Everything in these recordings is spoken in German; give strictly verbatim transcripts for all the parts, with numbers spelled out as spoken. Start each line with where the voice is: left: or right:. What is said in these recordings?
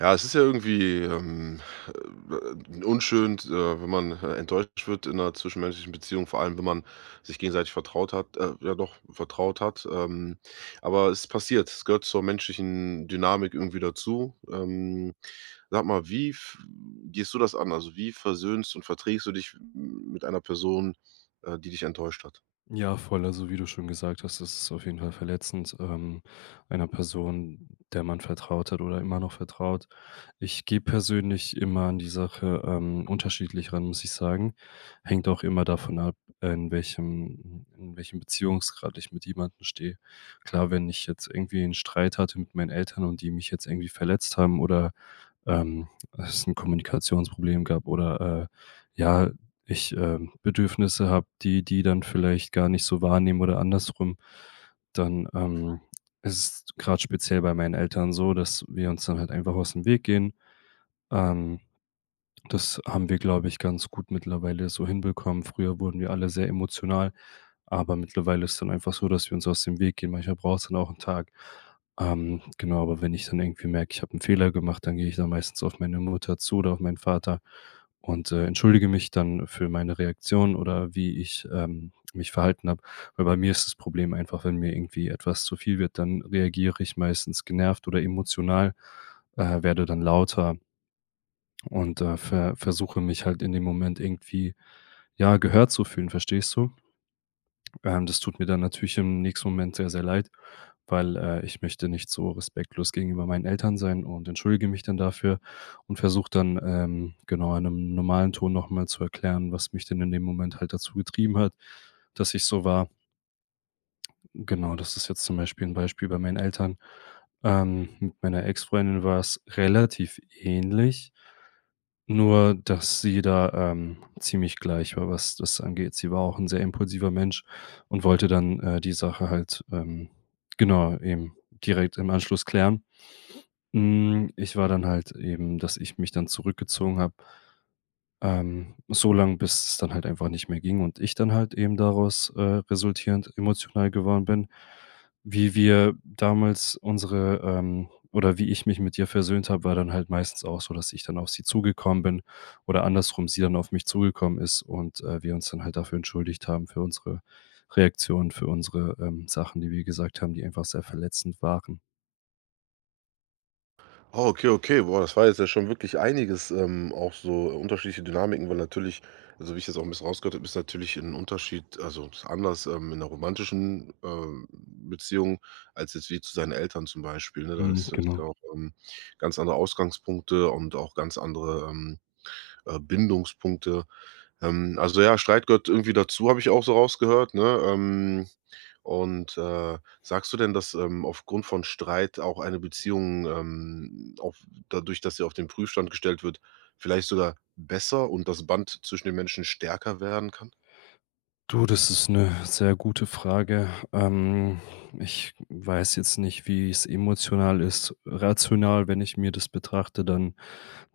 right: Ja, es ist ja irgendwie, ähm, äh, unschön, äh, wenn man, äh, enttäuscht wird in einer zwischenmenschlichen Beziehung, vor allem, wenn man sich gegenseitig vertraut hat äh, ja doch, vertraut hat. Ähm, aber es passiert. Es gehört zur menschlichen Dynamik irgendwie dazu. Ähm, sag mal, wie f gehst du das an? Also, wie versöhnst und verträgst du dich m mit einer Person, äh, die dich enttäuscht hat?
left: Ja, voll. Also, wie du schon gesagt hast, das ist auf jeden Fall verletzend, ähm, einer Person, der man vertraut hat oder immer noch vertraut. Ich gehe persönlich immer an die Sache, ähm, unterschiedlich ran, muss ich sagen. Hängt auch immer davon ab, in welchem in welchem Beziehungsgrad ich mit jemandem stehe. Klar, wenn ich jetzt irgendwie einen Streit hatte mit meinen Eltern und die mich jetzt irgendwie verletzt haben oder ähm, es ein Kommunikationsproblem gab oder, äh, ja, ich, ähm, Bedürfnisse habe, die die dann vielleicht gar nicht so wahrnehmen oder andersrum. Dann, ähm, ist es grad speziell bei meinen Eltern so, dass wir uns dann halt einfach aus dem Weg gehen. Ähm Das haben wir, glaube ich, ganz gut mittlerweile so hinbekommen. Früher wurden wir alle sehr emotional, aber mittlerweile ist dann einfach so, dass wir uns aus dem Weg gehen. Manchmal braucht es dann auch einen Tag. Ähm, genau, aber wenn ich dann irgendwie merke, ich habe einen Fehler gemacht, dann gehe ich dann meistens auf meine Mutter zu oder auf meinen Vater und, äh, entschuldige mich dann für meine Reaktion oder wie ich, ähm, mich verhalten habe. Weil bei mir ist das Problem einfach, wenn mir irgendwie etwas zu viel wird, dann reagiere ich meistens genervt oder emotional, äh, werde dann lauter. Und, äh, ver versuche mich halt in dem Moment irgendwie, ja, gehört zu fühlen, verstehst du? Ähm, das tut mir dann natürlich im nächsten Moment sehr, sehr leid, weil, äh, ich möchte nicht so respektlos gegenüber meinen Eltern sein und entschuldige mich dann dafür und versuche dann, ähm, genau in 'nem normalen Ton noch mal zu erklären, was mich denn in dem Moment halt dazu getrieben hat, dass ich so war. Genau, das ist jetzt zum Beispiel ein Beispiel bei meinen Eltern. Ähm, mit meiner Ex-Freundin war es relativ ähnlich. Nur, dass sie da, ähm, ziemlich gleich war, was das angeht. Sie war auch ein sehr impulsiver Mensch und wollte dann, äh, die Sache halt, ähm, genau, eben direkt im Anschluss klären. Hm, ich war dann halt eben, dass ich mich dann zurückgezogen habe. Ähm, so lang, bis es dann halt einfach nicht mehr ging und ich dann halt eben daraus, äh, resultierend emotional geworden bin, wie wir damals unsere ähm, oder wie ich mich mit ihr versöhnt habe, war dann halt meistens auch so, dass ich dann auf sie zugekommen bin oder andersrum sie dann auf mich zugekommen ist und, äh, wir uns dann halt dafür entschuldigt haben für unsere Reaktionen, für unsere, ähm, Sachen, die wir gesagt haben, die einfach sehr verletzend waren.
right: Oh, okay, okay. Boah, das war jetzt ja schon wirklich einiges, ähm, auch so unterschiedliche Dynamiken, weil natürlich, also wie ich jetzt auch ein bisschen rausgehört habe, ist natürlich ein Unterschied, also ist anders, ähm, in einer romantischen, ähm, Beziehung als jetzt wie zu seinen Eltern zum Beispiel, ne? Da
left: Mhm,
right: ist ist ja
left: genau.
right: auch, ähm, ganz andere Ausgangspunkte und auch ganz andere, ähm, äh, Bindungspunkte. Ähm, also ja, Streit gehört irgendwie dazu, habe ich auch so rausgehört, ne? Ähm und, äh, sagst du denn, dass, ähm, aufgrund von Streit auch eine Beziehung, ähm, auf dadurch, dass sie auf den Prüfstand gestellt wird, vielleicht sogar besser und das Band zwischen den Menschen stärker werden kann?
left: Du, das ist eine sehr gute Frage. Ähm, ich weiß jetzt nicht, wie es emotional ist. Rational, wenn ich mir das betrachte, dann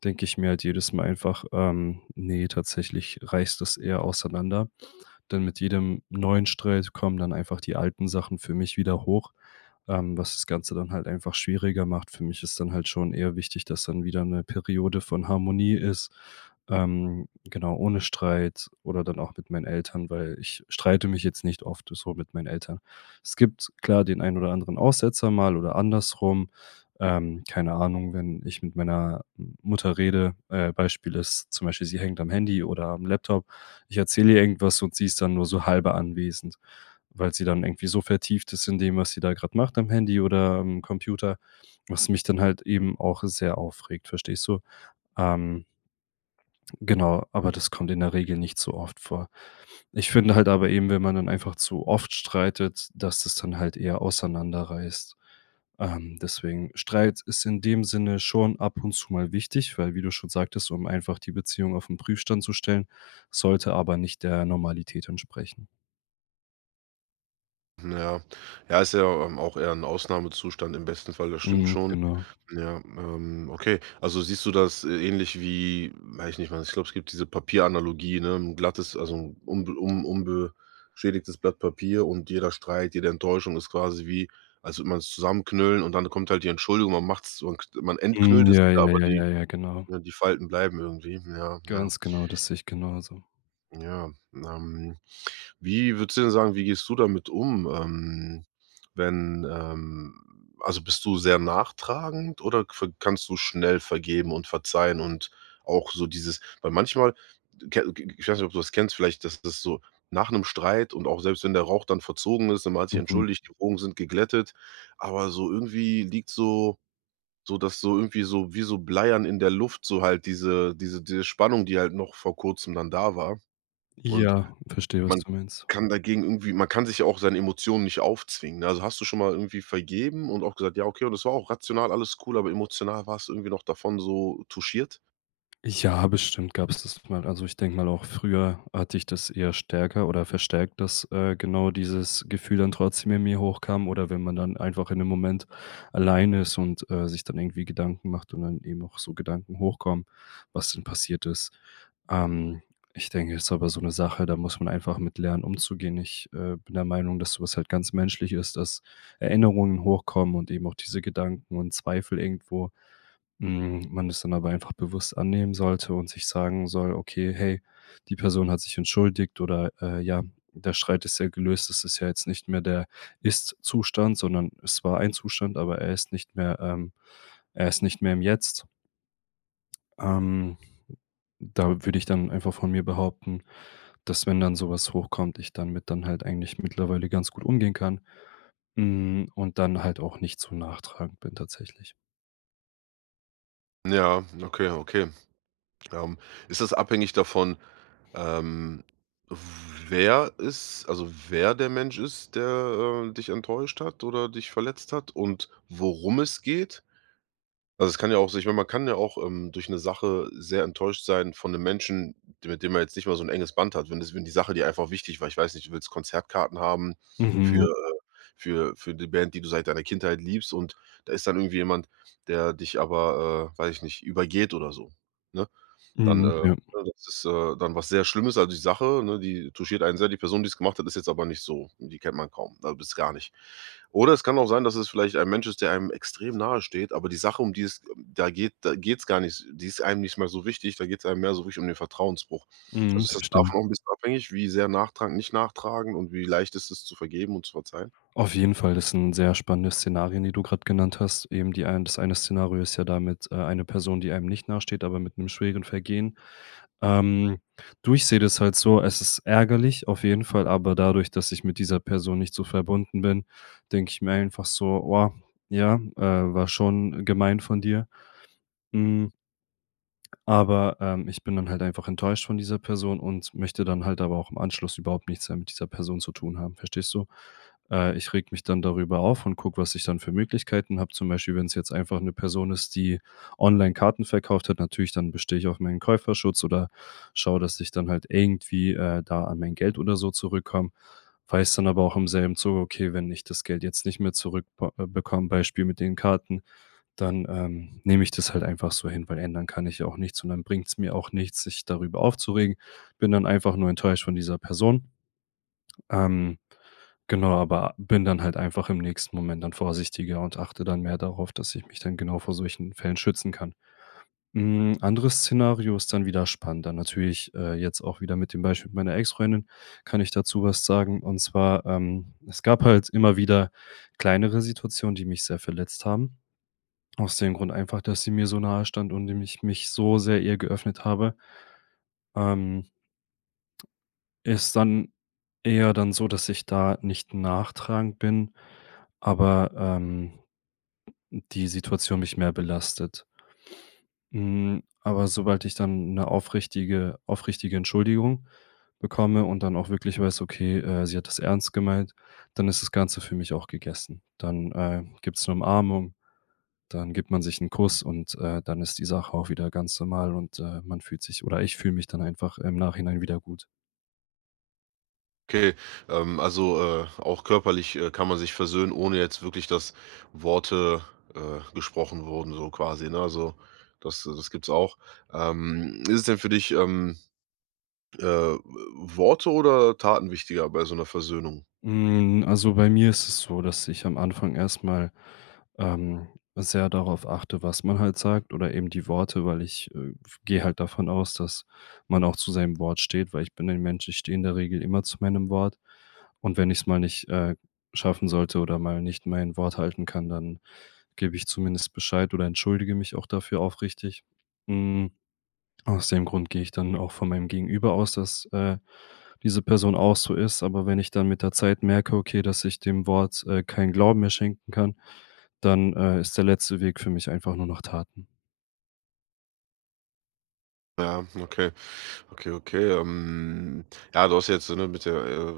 left: denke ich mir halt jedes Mal einfach, ähm: „Ne, tatsächlich reißt das eher auseinander.“ Denn mit jedem neuen Streit kommen dann einfach die alten Sachen für mich wieder hoch, ähm, was das Ganze dann halt einfach schwieriger macht. Für mich ist dann halt schon eher wichtig, dass dann wieder eine Periode von Harmonie ist, ähm, genau, ohne Streit oder dann auch mit meinen Eltern, weil ich streite mich jetzt nicht oft so mit meinen Eltern. Es gibt klar den einen oder anderen Aussetzer mal oder andersrum. Ähm, keine Ahnung, wenn ich mit meiner Mutter rede, äh, Beispiel ist zum Beispiel, sie hängt am Handy oder am Laptop, ich erzähle ihr irgendwas und sie ist dann nur so halber anwesend, weil sie dann irgendwie so vertieft ist in dem, was sie da gerade macht am Handy oder am Computer, was mich dann halt eben auch sehr aufregt, verstehst du? Ähm, genau, aber das kommt in der Regel nicht so oft vor. Ich finde halt aber eben, wenn man dann einfach zu oft streitet, dass das dann halt eher auseinanderreißt. Ähm, deswegen, Streit ist in dem Sinne schon ab und zu mal wichtig, weil wie du schon sagtest, um einfach die Beziehung auf den Prüfstand zu stellen, sollte aber nicht der Normalität entsprechen.
right: Ja. Ja, ist ja, ähm, auch eher ein Ausnahmezustand im besten Fall, das stimmt
left: Mhm,
right: schon.
left: genau.
right: Ja, ähm, okay. Also siehst du das, äh, ähnlich wie, weiß ich nicht, man, ich glaube, es gibt diese Papieranalogie, ne? 'N glattes, also 'n unbe un unbeschädigtes Blatt Papier, und jeder Streit, jede Enttäuschung ist quasi wie, als würde man's zusammenknüllen, und dann kommt halt die Entschuldigung, man macht's man k man entknüllt
left: Mhm,
right: es
left: ja,
right: wieder,
left: ja,
right: aber
left: ja, ja,
right: die,
left: ja, genau.
right: ne, die Falten bleiben irgendwie. Ja, ja,
left: Ganz genau, das sehe ich genauso.
right: ja, ähm wie würdest du denn sagen, wie gehst du damit um, ähm, wenn, ähm also, bist du sehr nachtragend oder ver kannst du schnell vergeben und verzeihen, und auch so dieses, weil manchmal, ke ich weiß nicht, ob du das kennst, vielleicht, dass das so nach einem Streit, und auch selbst wenn der Rauch dann verzogen ist und hat sich
left: Mhm.
right: entschuldigt, die Wogen sind geglättet, aber so irgendwie liegt so so dass so irgendwie so wie so Bleiern in der Luft, so halt diese diese diese Spannung, die halt noch vor Kurzem dann da war. Und
left: Ja, verstehe, was
right: man,
left: du meinst.
right: kann dagegen irgendwie man kann sich ja auch seine Emotionen nicht aufzwingen, ne? Also, hast du schon mal irgendwie vergeben und auch gesagt: „Ja, okay“, und das war auch rational alles cool, aber emotional warst du irgendwie noch davon so touchiert?
left: Ja, bestimmt gab es das mal. Also, ich denke mal, auch früher hatte ich das eher stärker oder verstärkt, dass, äh, genau dieses Gefühl dann trotzdem in mir hochkam oder wenn man dann einfach in 'nem Moment alleine ist und, äh, sich dann irgendwie Gedanken macht und dann eben auch so Gedanken hochkommen, was denn passiert ist. Ähm, Ich denke, es ist aber so eine Sache, da muss man einfach mit lernen, umzugehen. Ich, äh, bin der Meinung, dass sowas halt ganz menschlich ist, dass Erinnerungen hochkommen und eben auch diese Gedanken und Zweifel irgendwo hm, man das dann aber einfach bewusst annehmen sollte und sich sagen soll: „Okay, hey, die Person hat sich entschuldigt“ oder, äh, „Ja, der Streit ist ja gelöst. Es ist ja jetzt nicht mehr der Ist-Zustand, sondern es war ein Zustand, aber er ist nicht mehr ähm, er ist nicht mehr im Jetzt.“ Ähm, Da würde ich dann einfach von mir behaupten, dass, wenn dann sowas hochkommt, ich dann mit dann halt eigentlich mittlerweile ganz gut umgehen kann, hm, und dann halt auch nicht zu nachtragend bin tatsächlich.
right: Ja, okay, okay. Ähm, Ist das abhängig davon, ähm, wer es, also, wer der Mensch ist, der, äh, dich enttäuscht hat oder dich verletzt hat und worum es geht? Also, es kann ja auch so- ich meine, man kann ja auch, ähm, durch eine Sache sehr enttäuscht sein von einem Menschen, d mit dem man jetzt nicht mal so ein enges Band hat, wenn das, wenn die Sache dir einfach wichtig war. Ich weiß nicht, du willst Konzertkarten haben
left: Mhm, ja.
right: für äh, für für die Band, die du seit deiner Kindheit liebst, und da ist dann irgendwie jemand, der dich aber, äh, weiß ich nicht, übergeht oder so, ne? Dann, äh
left: Mhm,
right: ne,
left: ja.
right: das ist, äh, dann was sehr Schlimmes. Also die Sache, ne, die touchiert einen sehr. Die Person, die es gemacht hat, ist jetzt aber nicht so, die kennt man kaum, also bis gar nicht. Oder es kann auch sein, dass es vielleicht ein Mensch ist, der einem extrem nahe steht, aber die Sache, um die es, ähm, da geht da geht es gar nicht, die ist einem nicht mehr so wichtig, da geht es einem mehr so richtig um den Vertrauensbruch. Also
left: Mhm,
right: ist das
left: verstehe.
right: davon auch 'n bisschen abhängig, wie sehr nachtragen, nicht nachtragen und wie leicht ist es zu vergeben und zu verzeihen?
left: Auf jeden Fall, das sind sehr spannende Szenarien, die du gerade genannt hast. Eben die ein das eine Szenario ist ja damit, äh, eine Person, die einem nicht nahesteht, aber mit einem schweren Vergehen. Ähm, Du, ich sehe das halt so, es ist ärgerlich auf jeden Fall, aber dadurch, dass ich mit dieser Person nicht so verbunden bin, denke ich mir einfach so: „Oh, ja, äh, war schon gemein von dir.“ Hm. Aber, ähm, ich bin dann halt einfach enttäuscht von dieser Person und möchte dann halt aber auch im Anschluss überhaupt nichts mehr mit dieser Person zu tun haben, verstehst du? Äh, ich reg mich dann darüber auf und gucke, was ich dann für Möglichkeiten habe. Zum Beispiel, wenn es jetzt einfach eine Person ist, die online Karten verkauft hat, natürlich, dann bestehe ich auf meinen Käuferschutz oder schaue, dass ich dann halt irgendwie, äh, da an mein Geld oder so zurückkomme. Weiß dann aber auch im selben Zuge: „Okay, wenn ich das Geld jetzt nicht mehr zurückbekomme, Beispiel mit den Karten, dann, ähm, nehme ich das halt einfach so hin, weil ändern kann ich ja auch nichts und dann bringt's mir auch nichts, sich darüber aufzuregen. Bin dann einfach nur enttäuscht von dieser Person. Ähm, genau, aber bin dann halt einfach im nächsten Moment dann vorsichtiger und achte dann mehr darauf, dass ich mich dann genau vor solchen Fällen schützen kann. Ein anderes Szenario ist dann wieder spannender. Natürlich, äh, jetzt auch wieder mit dem Beispiel meiner Ex-Freundin kann ich dazu was sagen. Und zwar, ähm, es gab halt immer wieder kleinere Situationen, die mich sehr verletzt haben. Aus dem Grund einfach, dass sie mir so nahe stand und dem ich mich so sehr ihr geöffnet habe. Ähm, Ist dann eher dann so, dass ich da nicht nachtragend bin, aber, ähm, die Situation mich mehr belastet. Hm, aber sobald ich dann eine aufrichtige aufrichtige Entschuldigung bekomme und dann auch wirklich weiß, okay, äh, sie hat das ernst gemeint, dann ist das Ganze für mich auch gegessen. Dann, äh, gibt's eine Umarmung. Dann gibt man sich 'n Kuss und, äh, dann ist die Sache auch wieder ganz normal und, äh, man fühlt sich oder ich fühle mich dann einfach im Nachhinein wieder gut.
right: Okay, ähm, also, äh, auch körperlich, äh, kann man sich versöhnen, ohne jetzt wirklich, dass Worte, äh, gesprochen wurden, so quasi, ne? Also, das das gibt's auch. Ähm, ist es denn für dich, ähm, äh, Worte oder Taten wichtiger bei so einer Versöhnung?
left: Hm, also, bei mir ist es so, dass ich am Anfang erstmal ähm, sehr darauf achte, was man halt sagt oder eben die Worte, weil ich, äh, gehe halt davon aus, dass man auch zu seinem Wort steht, weil ich bin ein Mensch, ich stehe in der Regel immer zu meinem Wort. Und wenn ich es mal nicht, äh, schaffen sollte oder mal nicht mein Wort halten kann, dann gebe ich zumindest Bescheid oder entschuldige mich auch dafür aufrichtig. Hm, aus dem Grund gehe ich dann auch von meinem Gegenüber aus, dass, äh, diese Person auch so ist. Aber wenn ich dann mit der Zeit merke, okay, dass ich dem Wort, äh, keinen Glauben mehr schenken kann, dann, äh, ist der letzte Weg für mich einfach nur noch Taten.
right: Ja, okay, okay, okay. Ähm, ja, du hast jetzt, ne, mit der, äh,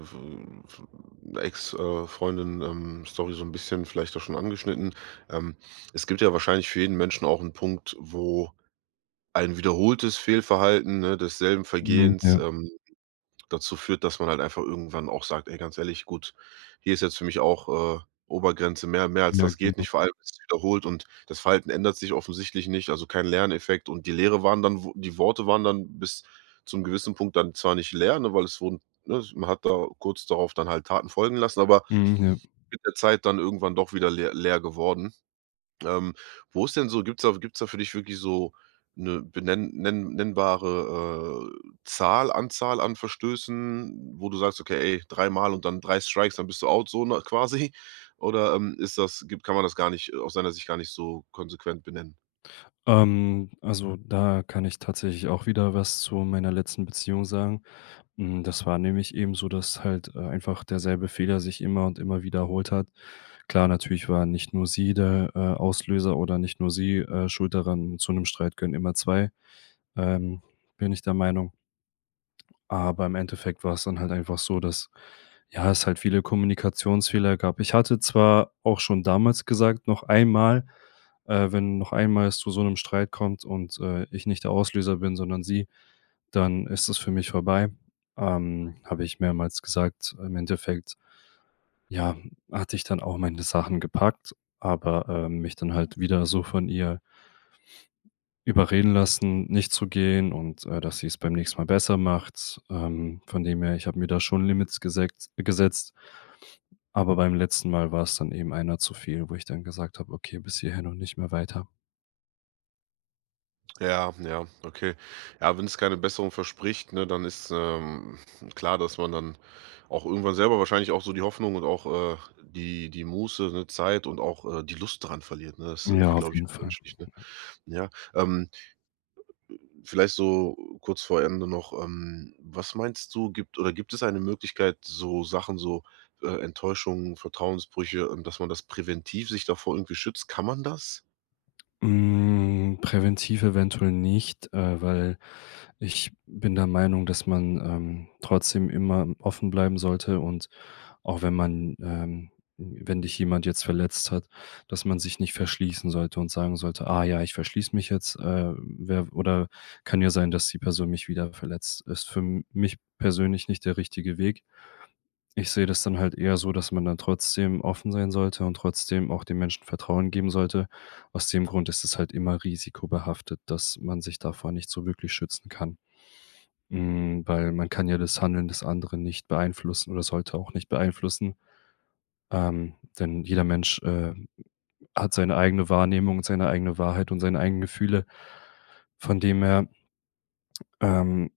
right: Ex äh, Freundin, ähm, Story so ein bisschen vielleicht auch schon angeschnitten. Ähm, Es gibt ja wahrscheinlich für jeden Menschen auch einen Punkt, wo ein wiederholtes Fehlverhalten, ne, desselben
left: Mhm,
right: Vergehens,
left: ja,
right: ähm, dazu führt, dass man halt einfach irgendwann auch sagt: „Ey, ganz ehrlich, gut, hier ist jetzt für mich auch, äh, Obergrenze, mehr mehr als
left: ja,
right: das geht
left: genau.
right: nicht.“ Vor allem ist es wiederholt und das Verhalten ändert sich offensichtlich nicht, also kein Lerneffekt, und die Lehre waren dann, wo die Worte waren dann bis zum gewissen Punkt dann zwar nicht leer, ne, weil es wurden, ne, man hat da kurz darauf dann halt Taten folgen lassen, aber
left: Mhm, ja.
right: mit der Zeit dann irgendwann doch wieder leer leer geworden. Ähm, Wo ist denn so, gibt's da gibt's da für dich wirklich so eine benenn nenn nennbare, äh, Zahl Anzahl an Verstößen, wo du sagst: „Okay, ey, dreimal und dann drei Strikes, dann bist du out“, so na quasi? Oder, ähm, ist das, gibt kann man das gar nicht, äh, aus seiner Sicht gar nicht so konsequent benennen?
left: Ähm, also, da kann ich tatsächlich auch wieder was zu meiner letzten Beziehung sagen. Hm, das war nämlich eben so, dass halt, äh, einfach derselbe Fehler sich immer und immer wiederholt hat. Klar, natürlich war nicht nur sie der, äh, Auslöser oder nicht nur sie, äh, schuld daran. Zu einem Streit gehören immer zwei. ähm, Bin ich der Meinung. Aber im Endeffekt war es dann halt einfach so, dass, ja, es halt viele Kommunikationsfehler gab. Ich hatte zwar auch schon damals gesagt: „Noch einmal äh, wenn noch einmal es zu so einem Streit kommt und, äh, ich nicht der Auslöser bin, sondern sie, dann ist es für mich vorbei.“ Ähm, habe ich mehrmals gesagt. Im Endeffekt, ja, hatte ich dann auch meine Sachen gepackt, aber, ähm, mich dann halt wieder so von ihr überreden lassen, nicht zu gehen und, äh, dass sie es beim nächsten Mal besser macht. Ähm, von dem her, ich habe mir da schon Limits gesekt gesetzt. Aber beim letzten Mal war es dann eben einer zu viel, wo ich dann gesagt habe: „Okay, bis hierhin und nicht mehr weiter.“
right: Ja, ja, okay. Ja, wenn es keine Besserung verspricht, ne, dann ist, ähm, klar, dass man dann auch irgendwann selber wahrscheinlich auch so die Hoffnung und auch, äh, die die Muße, ne, Zeit und auch, äh, die Lust daran verliert, ne? Das ist
left: Ja,
right: irgendwie,
left: auf
right: glaube ich,
left: jeden Fall.
right: menschlich, ne? Ja, ähm, vielleicht so kurz vor Ende noch, ähm, was meinst du, gibt oder gibt es eine Möglichkeit, so Sachen, so, äh, Enttäuschungen, Vertrauensbrüche, ähm, dass man das präventiv sich davor irgendwie schützt? Kann man das?
left: Hm, präventiv eventuell nicht, äh, weil ich bin der Meinung, dass man, ähm, trotzdem immer offen bleiben sollte und auch wenn man ähm, wenn dich jemand jetzt verletzt hat, dass man sich nicht verschließen sollte und sagen sollte: „Ah ja, ich verschließe mich jetzt, äh, wer oder kann ja sein, dass die Person mich wieder verletzt.“ Ist für m mich persönlich nicht der richtige Weg. Ich sehe das dann halt eher so, dass man dann trotzdem offen sein sollte und trotzdem auch den Menschen Vertrauen geben sollte. Aus dem Grund ist es halt immer risikobehaftet, dass man sich davor nicht so wirklich schützen kann. Hm, weil man kann ja das Handeln des anderen nicht beeinflussen oder sollte auch nicht beeinflussen. Ähm, Denn jeder Mensch, äh, hat seine eigene Wahrnehmung und seine eigene Wahrheit und seine eigenen Gefühle. Von dem her, ähm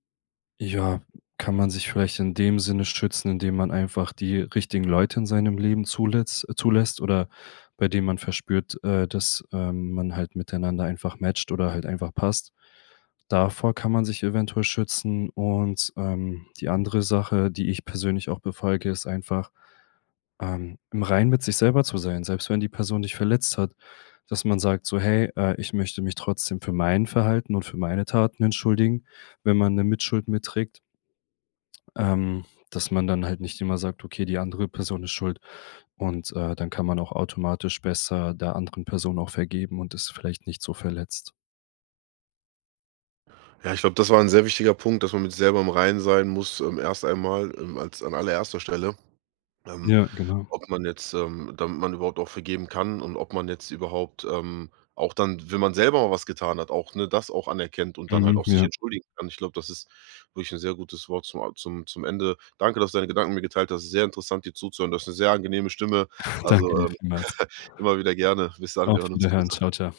left: ja, kann man sich vielleicht in dem Sinne schützen, indem man einfach die richtigen Leute in seinem Leben zulässt äh, zulässt oder bei denen man verspürt, äh, dass, ähm, man halt miteinander einfach matcht oder halt einfach passt. Davor kann man sich eventuell schützen und, ähm, die andere Sache, die ich persönlich auch befolge, ist einfach, ähm, im Reinen mit sich selber zu sein, selbst wenn die Person dich verletzt hat, dass man sagt so: „Hey, äh, ich möchte mich trotzdem für mein Verhalten und für meine Taten entschuldigen.“ Wenn man 'ne Mitschuld mitträgt, ähm, dass man dann halt nicht immer sagt: „Okay, die andere Person ist schuld.“ Und, äh, dann kann man auch automatisch besser der anderen Person auch vergeben und ist vielleicht nicht so verletzt.
right: Ja, ich glaube, das war ein sehr wichtiger Punkt, dass man mit sich selber im Reinen sein muss, ähm, erst einmal, ähm, als an allererster Stelle. Ähm
left: Ja, genau.
right: Ob man jetzt, ähm damit man überhaupt auch vergeben kann, und ob man jetzt überhaupt, ähm, auch dann, wenn man selber mal was getan hat, auch, ne, das auch anerkennt und dann halt
left: Mhm,
right: auch sich
left: ja.
right: entschuldigen kann. Ich glaube, das ist wirklich ein sehr gutes Wort zum a zum zum Ende. Danke, dass du deine Gedanken mir geteilt hast. Sehr interessant, dir zuzuhören. Du hast eine sehr angenehme Stimme. Also,
left: Danke dir
right: ähm,
left: vielmals.
right: immer wieder gerne. Bis dann,
left: Auf
right: wir hören uns.
left: Wiederhören. Tschau,
right: Gruß.
left: tschau.